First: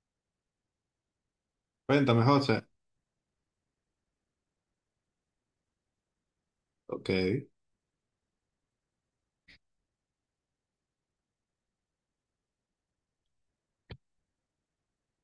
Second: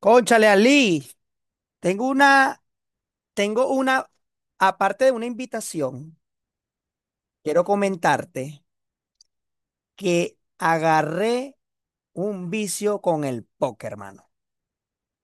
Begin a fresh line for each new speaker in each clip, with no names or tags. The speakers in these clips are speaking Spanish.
Cónchale, Ali, tengo
Cuéntame,
una,
José.
tengo una, aparte de una invitación,
Ok.
quiero comentarte que agarré un vicio con el póker, hermano.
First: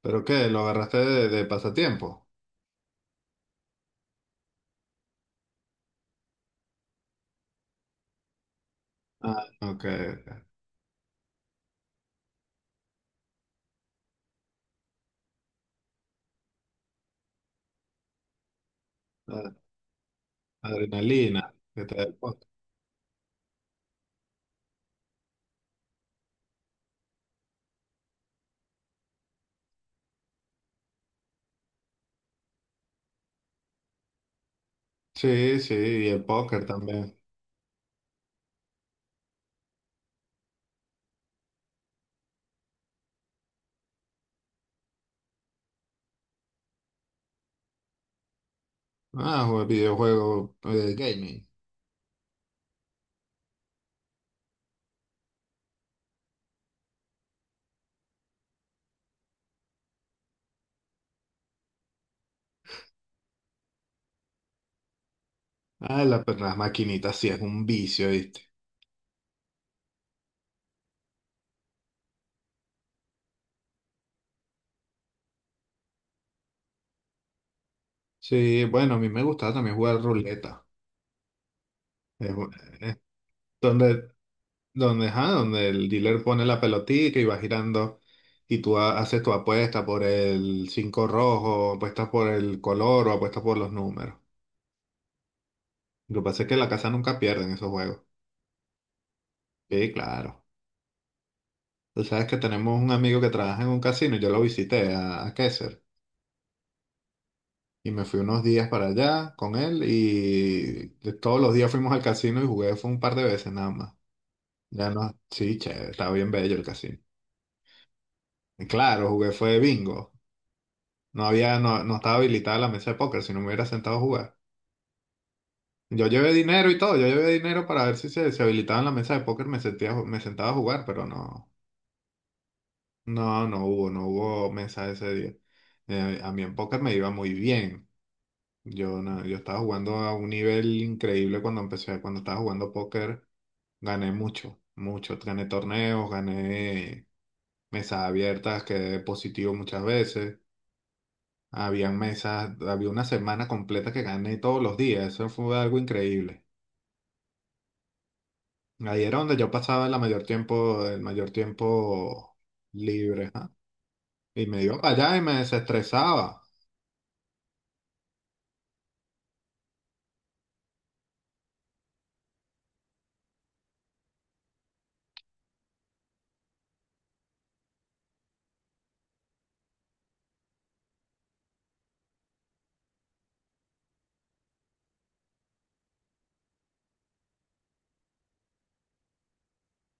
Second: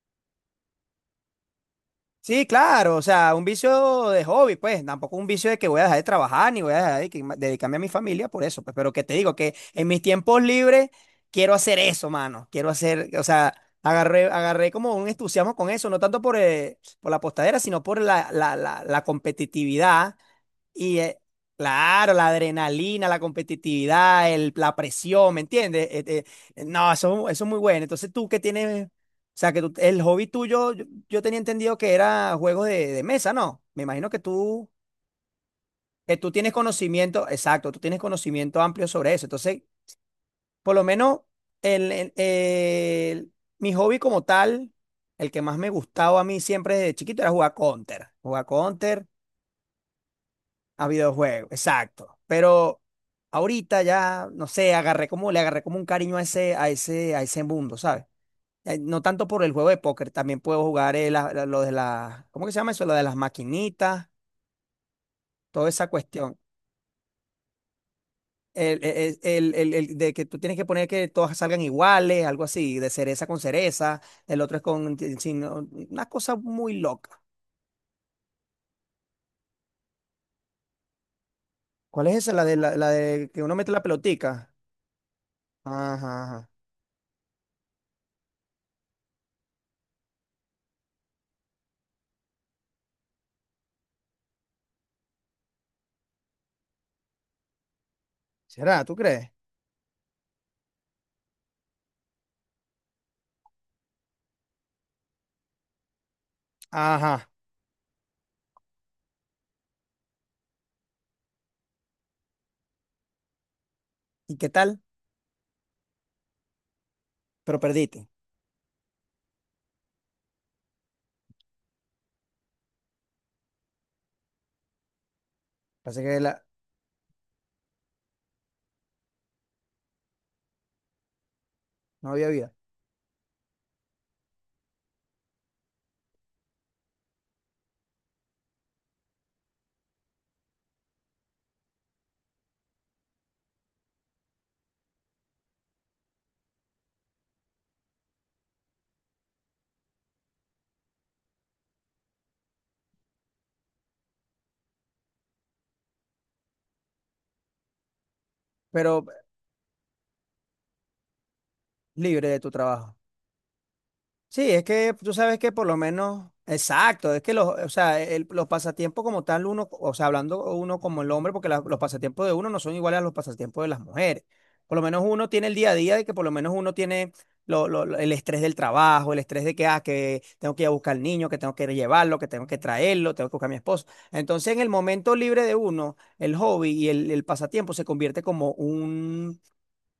¿Pero qué? ¿Lo agarraste de pasatiempo?
Sí, claro, o sea, un vicio de hobby, pues, tampoco un vicio de que voy a dejar de trabajar ni voy a dejar de dedicarme a mi familia por eso, pues, pero que te digo
Ah,
que
ok.
en mis tiempos libres quiero hacer eso, mano, quiero hacer, o sea, agarré como un entusiasmo con eso, no tanto por la postadera, sino por la
Ah,
competitividad. Y eh,
Adrenalina. ¿Qué te da
claro,
el
la
póker?
adrenalina, la competitividad, la presión, ¿me entiendes? No, eso es muy bueno. Entonces tú que tienes, o sea, que el hobby tuyo, yo tenía entendido que era juegos de mesa, ¿no? Me imagino
Sí, sí, y
que
el
tú tienes
póker también.
conocimiento, exacto, tú tienes conocimiento amplio sobre eso. Entonces, por lo menos, el, el- el- mi hobby como tal, el que más me gustaba a mí siempre desde chiquito era jugar Counter. Jugar Counter.
Ah, juego videojuego
A
gaming.
videojuegos, exacto. Pero ahorita ya, no sé, agarré como, le agarré como un cariño a ese, mundo, ¿sabes? No tanto por el juego de póker, también puedo jugar lo de las, ¿cómo que se llama eso? Lo de las maquinitas, toda esa
Ah,
cuestión.
las maquinitas sí es un vicio, ¿viste?
El de que tú tienes que poner que todas salgan iguales, algo así, de cereza con cereza, el otro es con, una cosa muy loca.
Sí, bueno, a mí me gustaba también jugar ruleta.
¿Cuál es
Es,
esa? La
bu-
de, la
es
de que uno mete la
donde,
pelotica.
donde, ajá, donde el
Ajá,
dealer pone
ajá.
la pelotita y va girando y tú haces tu apuesta por el cinco rojo, apuestas por el color o apuestas por los números. Lo que pasa es que la casa nunca pierde en esos juegos.
¿Será? ¿Tú crees?
Sí, claro. Tú sabes que tenemos un amigo que trabaja en un casino y yo lo visité a Kaiser.
Ajá.
Y me fui unos días para allá con él y todos los días fuimos al casino y jugué fue un par de veces nada más.
¿Y qué tal?
Ya no, sí, che, estaba bien bello el casino.
Pero perdiste.
Y claro, jugué fue bingo. No había, no, No estaba habilitada la mesa de póker, si no me hubiera sentado a jugar.
Así
Yo
que
llevé dinero y todo, yo llevé dinero para ver si se, se habilitaba en la mesa de póker, me sentía, me sentaba a jugar, pero no.
no había vida.
No, no hubo, no hubo mesa ese día. A mí en póker me iba muy bien. Yo, no, Yo estaba jugando a un nivel increíble cuando empecé, cuando estaba jugando póker, gané mucho, mucho. Gané torneos, gané mesas abiertas, quedé positivo muchas veces. Habían mesas, había una semana completa que gané todos los días. Eso fue algo increíble.
Pero
Ahí era donde yo pasaba la mayor tiempo, el mayor
libre
tiempo
de tu trabajo.
libre, ¿ah? Y
Sí,
me
es
iba
que
para
tú
allá y me
sabes que por lo menos,
desestresaba.
exacto, es que los, o sea, los pasatiempos como tal, uno, o sea, hablando uno como el hombre, porque los pasatiempos de uno no son iguales a los pasatiempos de las mujeres. Por lo menos uno tiene el día a día de que por lo menos uno tiene el estrés del trabajo, el estrés de que, ah, que tengo que ir a buscar al niño, que tengo que llevarlo, que tengo que traerlo, tengo que buscar a mi esposo. Entonces, en el momento libre de uno, el hobby y el pasatiempo se convierte como un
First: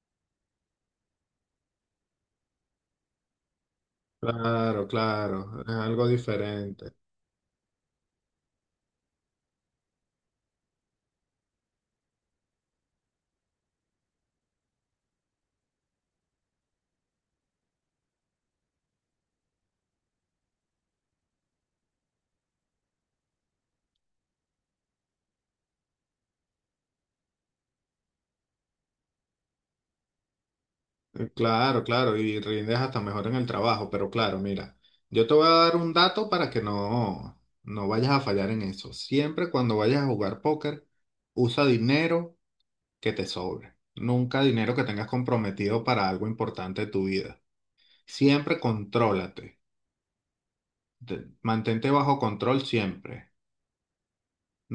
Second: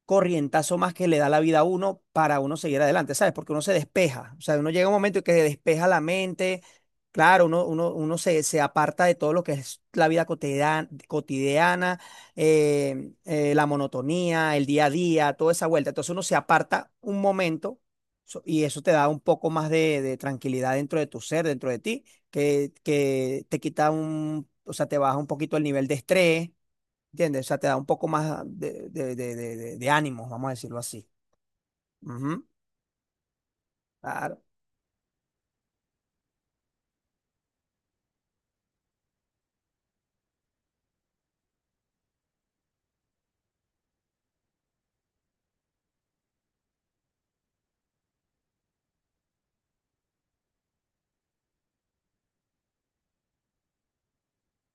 corrientazo más que le da la vida a uno para uno seguir adelante, ¿sabes? Porque uno se despeja, o sea, uno llega
Claro,
a un momento en que se
claro, es
despeja la
algo
mente,
diferente.
claro, uno se aparta de todo lo que es la vida cotidiana, la monotonía, el día a día, toda esa vuelta. Entonces uno se aparta un momento y eso te da un poco más de tranquilidad dentro de tu ser, dentro de ti, que te quita un, o sea, te baja un poquito el nivel de estrés. ¿Entiendes? O sea, te da un poco más de ánimos, vamos a decirlo así.
Claro, claro, y
Ujú.
rindes hasta mejor en el trabajo, pero claro,
Claro.
mira, yo te voy a dar un dato para que no vayas a fallar en eso. Siempre cuando vayas a jugar póker, usa dinero que te sobre. Nunca dinero que tengas comprometido para algo importante de tu vida. Siempre contrólate. Mantente bajo control siempre.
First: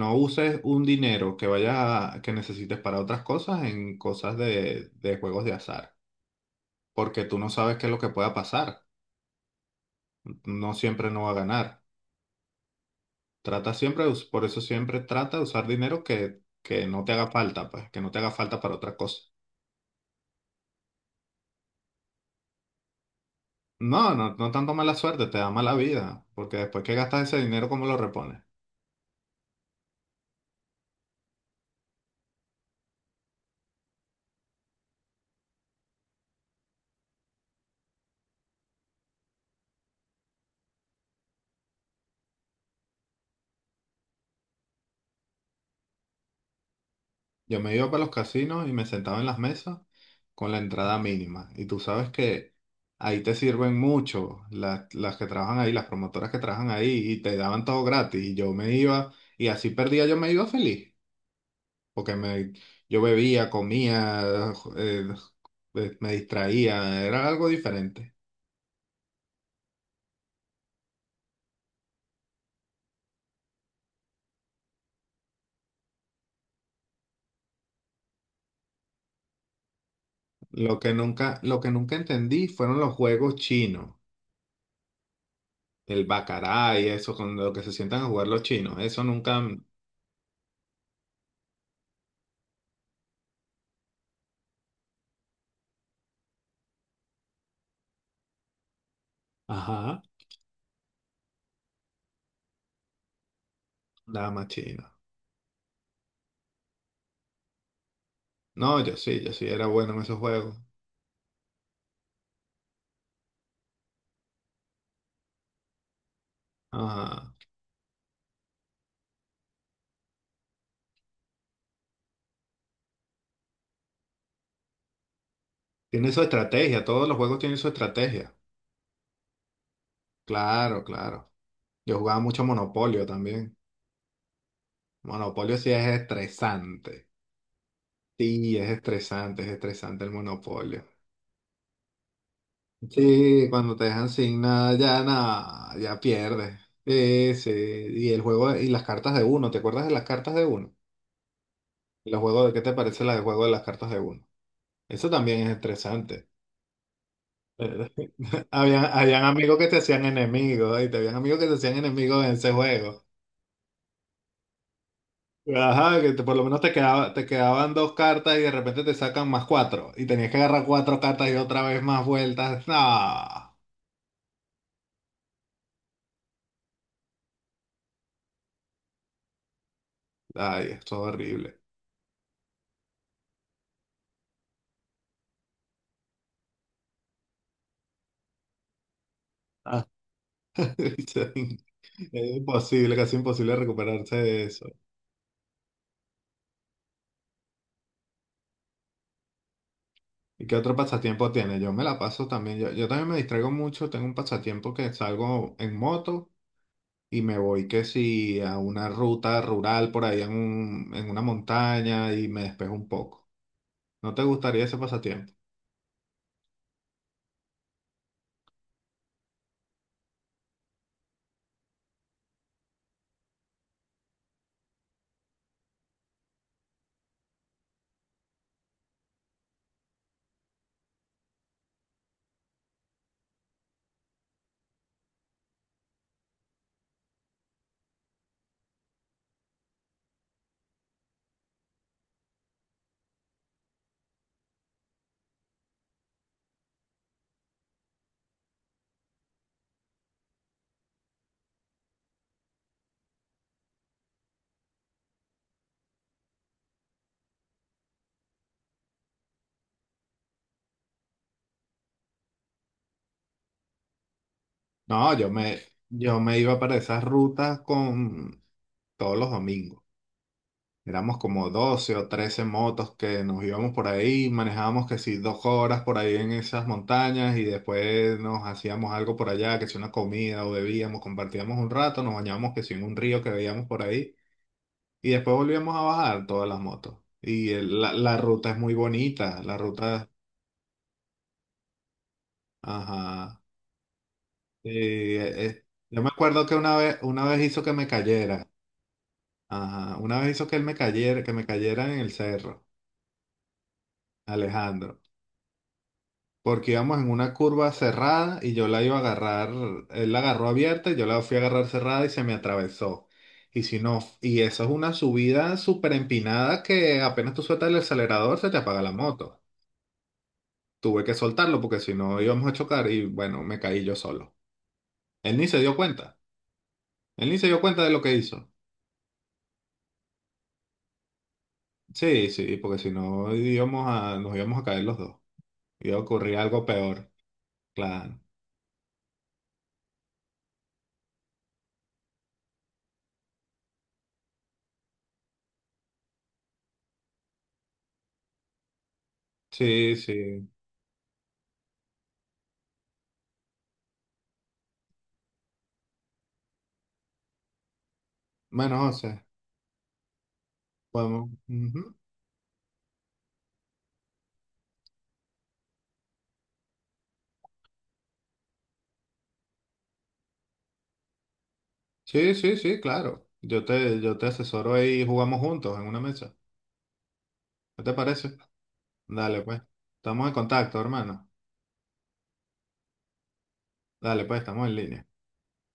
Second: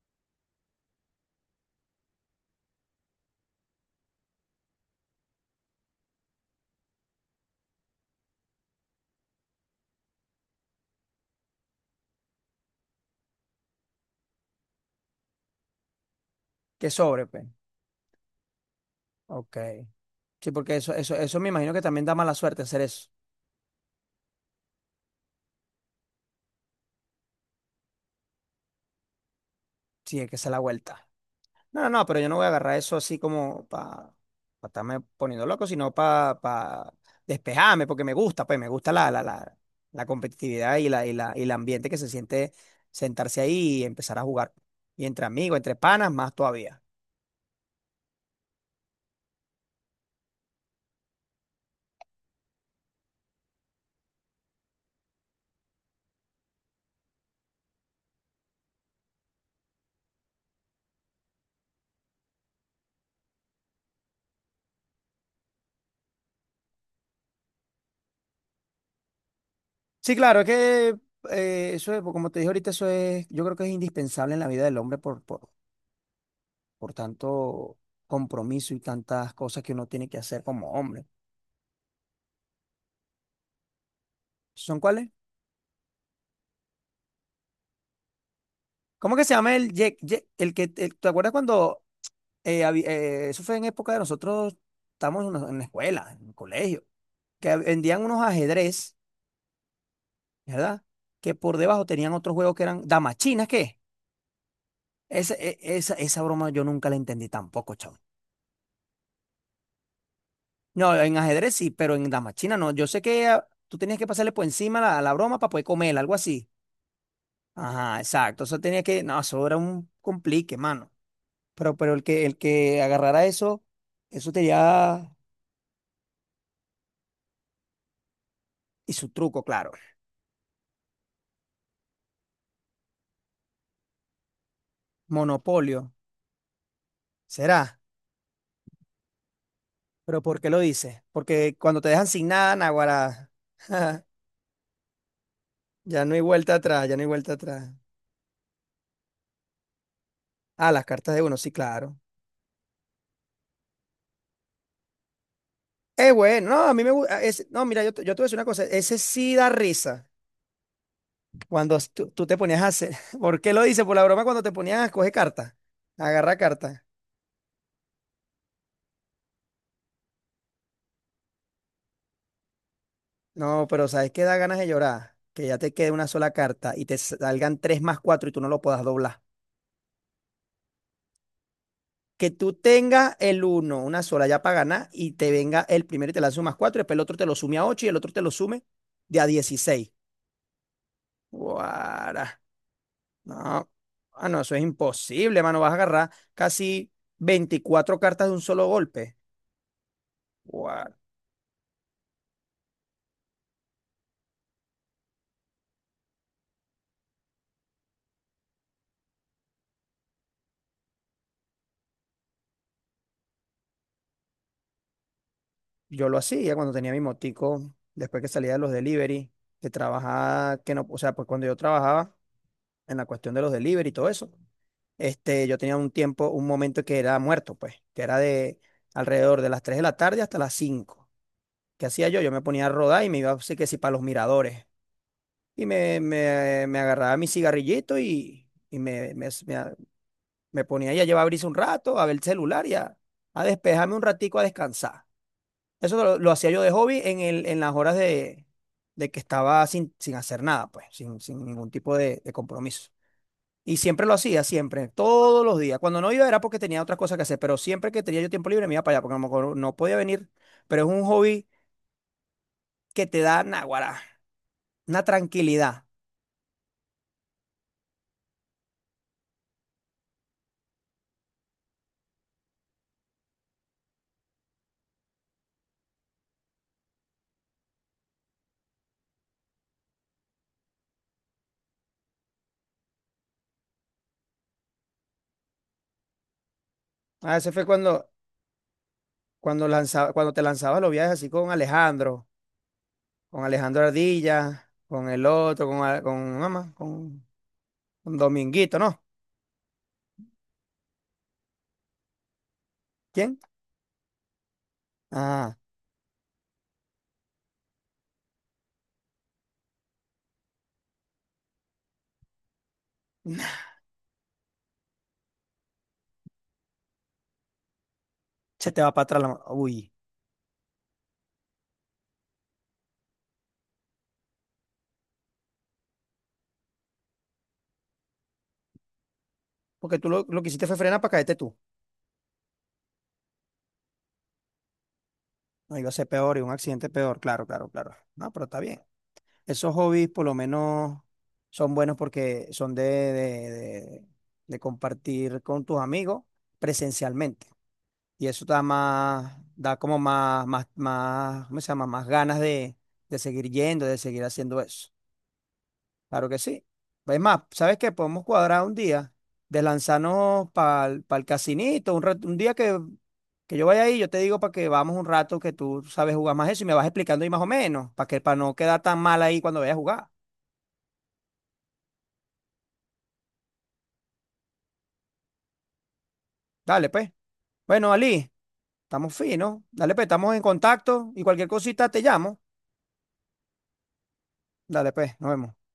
No uses un dinero que que necesites para otras cosas en cosas de juegos de azar, porque tú no sabes qué es lo que pueda pasar. No siempre no va a ganar. Trata siempre, por eso siempre trata de usar dinero que
Que
no te
sobre,
haga
pues.
falta, pues, que no te haga falta para otra cosa.
Ok. Sí, porque eso me imagino que también da mala suerte hacer eso.
No, no, no tanto mala suerte, te da mala vida, porque después que gastas ese dinero, ¿cómo lo repones?
Sí, es que se la vuelta. No, no, no, pero yo no voy a agarrar eso así como para estarme poniendo loco, sino para pa pa despejarme, porque me gusta, pues me gusta la competitividad y el ambiente que se siente sentarse ahí y empezar a jugar. Y entre amigos, entre panas, más todavía.
Yo me iba para los casinos y me sentaba en las mesas con la entrada mínima. Y tú sabes que ahí te sirven mucho las que trabajan ahí, las promotoras que trabajan ahí, y te daban todo gratis. Y yo me iba, y así perdía, yo me iba feliz, porque yo bebía, comía, eh, me distraía, era algo diferente.
Sí, claro, es que eso es, como te dije ahorita, eso es, yo creo que es indispensable en la vida del hombre por tanto compromiso y tantas cosas que uno tiene que hacer como
Lo que
hombre.
nunca, lo que nunca entendí fueron los juegos chinos,
¿Son cuáles?
el baccarat y eso, con lo que se sientan a jugar los chinos, eso
¿Cómo que se
nunca.
llama el, el que, te acuerdas cuando, eso fue en época de nosotros, estamos en la escuela, en el colegio, que vendían unos ajedrez,
Ajá,
¿verdad? Que por debajo tenían otros juegos que eran damas chinas. ¿Qué?
nada más chino.
Esa, esa, esa broma yo nunca la entendí tampoco, chavo.
No, yo sí, yo sí era bueno en esos juegos.
No, en ajedrez sí, pero en damas chinas no. Yo sé que ah, tú tenías que pasarle por encima la broma para poder comer, algo así.
Ajá.
Ajá, exacto. Eso tenía que. No, eso era un complique, mano. Pero el que agarrara eso, eso tenía.
Tiene su estrategia, todos los juegos tienen su estrategia.
Y su truco, claro.
Claro, claro. Yo jugaba mucho Monopolio también. Monopolio sí es
Monopolio.
estresante.
¿Será?
Sí, es estresante el
¿Pero por qué lo
monopolio.
dices? Porque cuando te dejan sin nada, naguará.
Sí, cuando te dejan sin nada, ya nada, ya
Ya no hay vuelta
pierdes.
atrás, ya no hay vuelta
Sí, sí.
atrás.
Y el juego y las cartas de uno, ¿te acuerdas de las cartas de
Ah,
uno?
las cartas de uno, sí, claro.
Y los juegos de qué te parece la de juego de las cartas de uno. Eso también es estresante.
Bueno, no, a mí me gusta. No, mira,
Eh,
yo te voy a decir una cosa.
Habían,
Ese
habían
sí da
amigos que te hacían
risa.
enemigos, y te habían amigos que te
Cuando
hacían
tú
enemigos en
te
ese
ponías a hacer,
juego.
¿por qué lo dices? Por la broma cuando te ponías a escoger carta,
Ajá, por
agarra
lo menos
carta.
te quedaban dos cartas y de repente te sacan más cuatro. Y tenías que agarrar cuatro cartas y otra vez más vueltas. No.
No, pero ¿sabes qué da ganas de llorar? Que ya te quede una sola carta y te salgan tres más cuatro y tú no lo puedas doblar.
Ay, es todo horrible.
Que tú tengas el uno, una sola ya para ganar y te venga el primero y te lance un más cuatro, y después el otro te lo sume a ocho y el otro te lo sume de a
Ah,
16. Guara.
Es imposible, casi imposible
No,
recuperarse
no,
de
eso es
eso.
imposible, mano. Vas a agarrar casi 24 cartas de un solo golpe.
¿Y qué otro pasatiempo tiene? Yo me la paso también, yo también me distraigo mucho, tengo un pasatiempo que salgo en moto y me voy que si a una ruta rural por ahí en una montaña y me despejo un poco. ¿No te gustaría ese pasatiempo?
Yo lo hacía cuando tenía mi motico, después que salía de los delivery, que trabajaba, que no, o sea, pues cuando yo trabajaba en la cuestión de los delivery y todo eso, este, yo tenía un tiempo, un momento que era muerto, pues, que era de alrededor de las 3 de la tarde hasta las 5. ¿Qué hacía yo? Yo me ponía a rodar y me iba, así que sí, para los miradores. Y me agarraba mi cigarrillito y, me ponía ahí a llevar brisa un rato, a ver el celular y a despejarme un ratico, a descansar. Eso lo hacía yo de hobby en el, en las horas de que estaba sin, sin hacer nada, pues, sin, sin ningún tipo de compromiso. Y siempre lo hacía, siempre, todos los días. Cuando no iba era porque tenía otras cosas que hacer, pero siempre que tenía yo tiempo libre me iba para allá, porque a lo mejor no podía venir, pero es un hobby que te da náguara, una
No, yo me,
tranquilidad.
Yo me iba para esas rutas con todos los domingos. Éramos como 12 o 13 motos que nos íbamos por ahí, manejábamos que si 2 horas por ahí en esas montañas y después nos hacíamos algo por allá, que si una comida o bebíamos, compartíamos un rato, nos bañábamos que si en un río que veíamos por ahí y después volvíamos a bajar todas las motos.
A
Y
veces fue cuando,
la ruta es muy bonita, la
cuando,
ruta,
lanzaba, cuando te lanzabas los viajes así
ajá.
con Alejandro Ardilla,
Sí,
con el
Eh, eh,
otro, con,
yo me
con
acuerdo que
mamá,
una vez hizo que me
con
cayera,
Dominguito, ¿no?
ajá, una vez hizo que él me cayera, que me cayera en el cerro,
¿Quién?
Alejandro,
Ah.
porque íbamos en una curva cerrada y yo la iba a agarrar, él la agarró abierta y yo la fui a agarrar cerrada y se me atravesó. Y si no, y eso es una subida súper empinada que apenas tú sueltas el acelerador se te
Se te
apaga la
va para atrás la
moto.
mano. Uy,
Tuve que soltarlo porque si no íbamos a chocar y bueno, me caí yo solo. Él ni se dio cuenta. Él ni se dio cuenta de lo que hizo.
porque tú lo que hiciste fue frenar para caerte tú.
Sí, sí, porque si no nos íbamos a caer los dos.
No iba a
Iba a
ser
ocurrir
peor y un
algo
accidente
peor.
peor, claro, claro, claro.
Claro.
No, pero está bien. Esos hobbies por lo menos son buenos porque son de, de compartir con tus amigos presencialmente. Y eso da más, da
Sí,
como más,
sí.
más, más, ¿cómo se llama? Más ganas de seguir yendo, de seguir haciendo eso. Claro que sí. Es más, ¿sabes qué? Podemos cuadrar un
Bueno, o
día
sea,
de lanzarnos para el
podemos.
casinito,
Ujú.
un, un día que yo vaya ahí, yo te digo para que vamos un rato que tú sabes jugar más eso y me vas explicando ahí más o menos, para que para no quedar tan mal ahí cuando vayas a jugar.
Sí, sí, sí, claro. Yo te asesoro ahí y jugamos juntos en una mesa.
Dale, pues.
¿Qué
Bueno,
te
Ali,
parece?
estamos
Dale, pues.
finos. Dale, pues,
Estamos en
estamos en
contacto,
contacto y
hermano.
cualquier cosita te llamo.
Dale, pues, estamos en
Dale,
línea.
pues, nos vemos.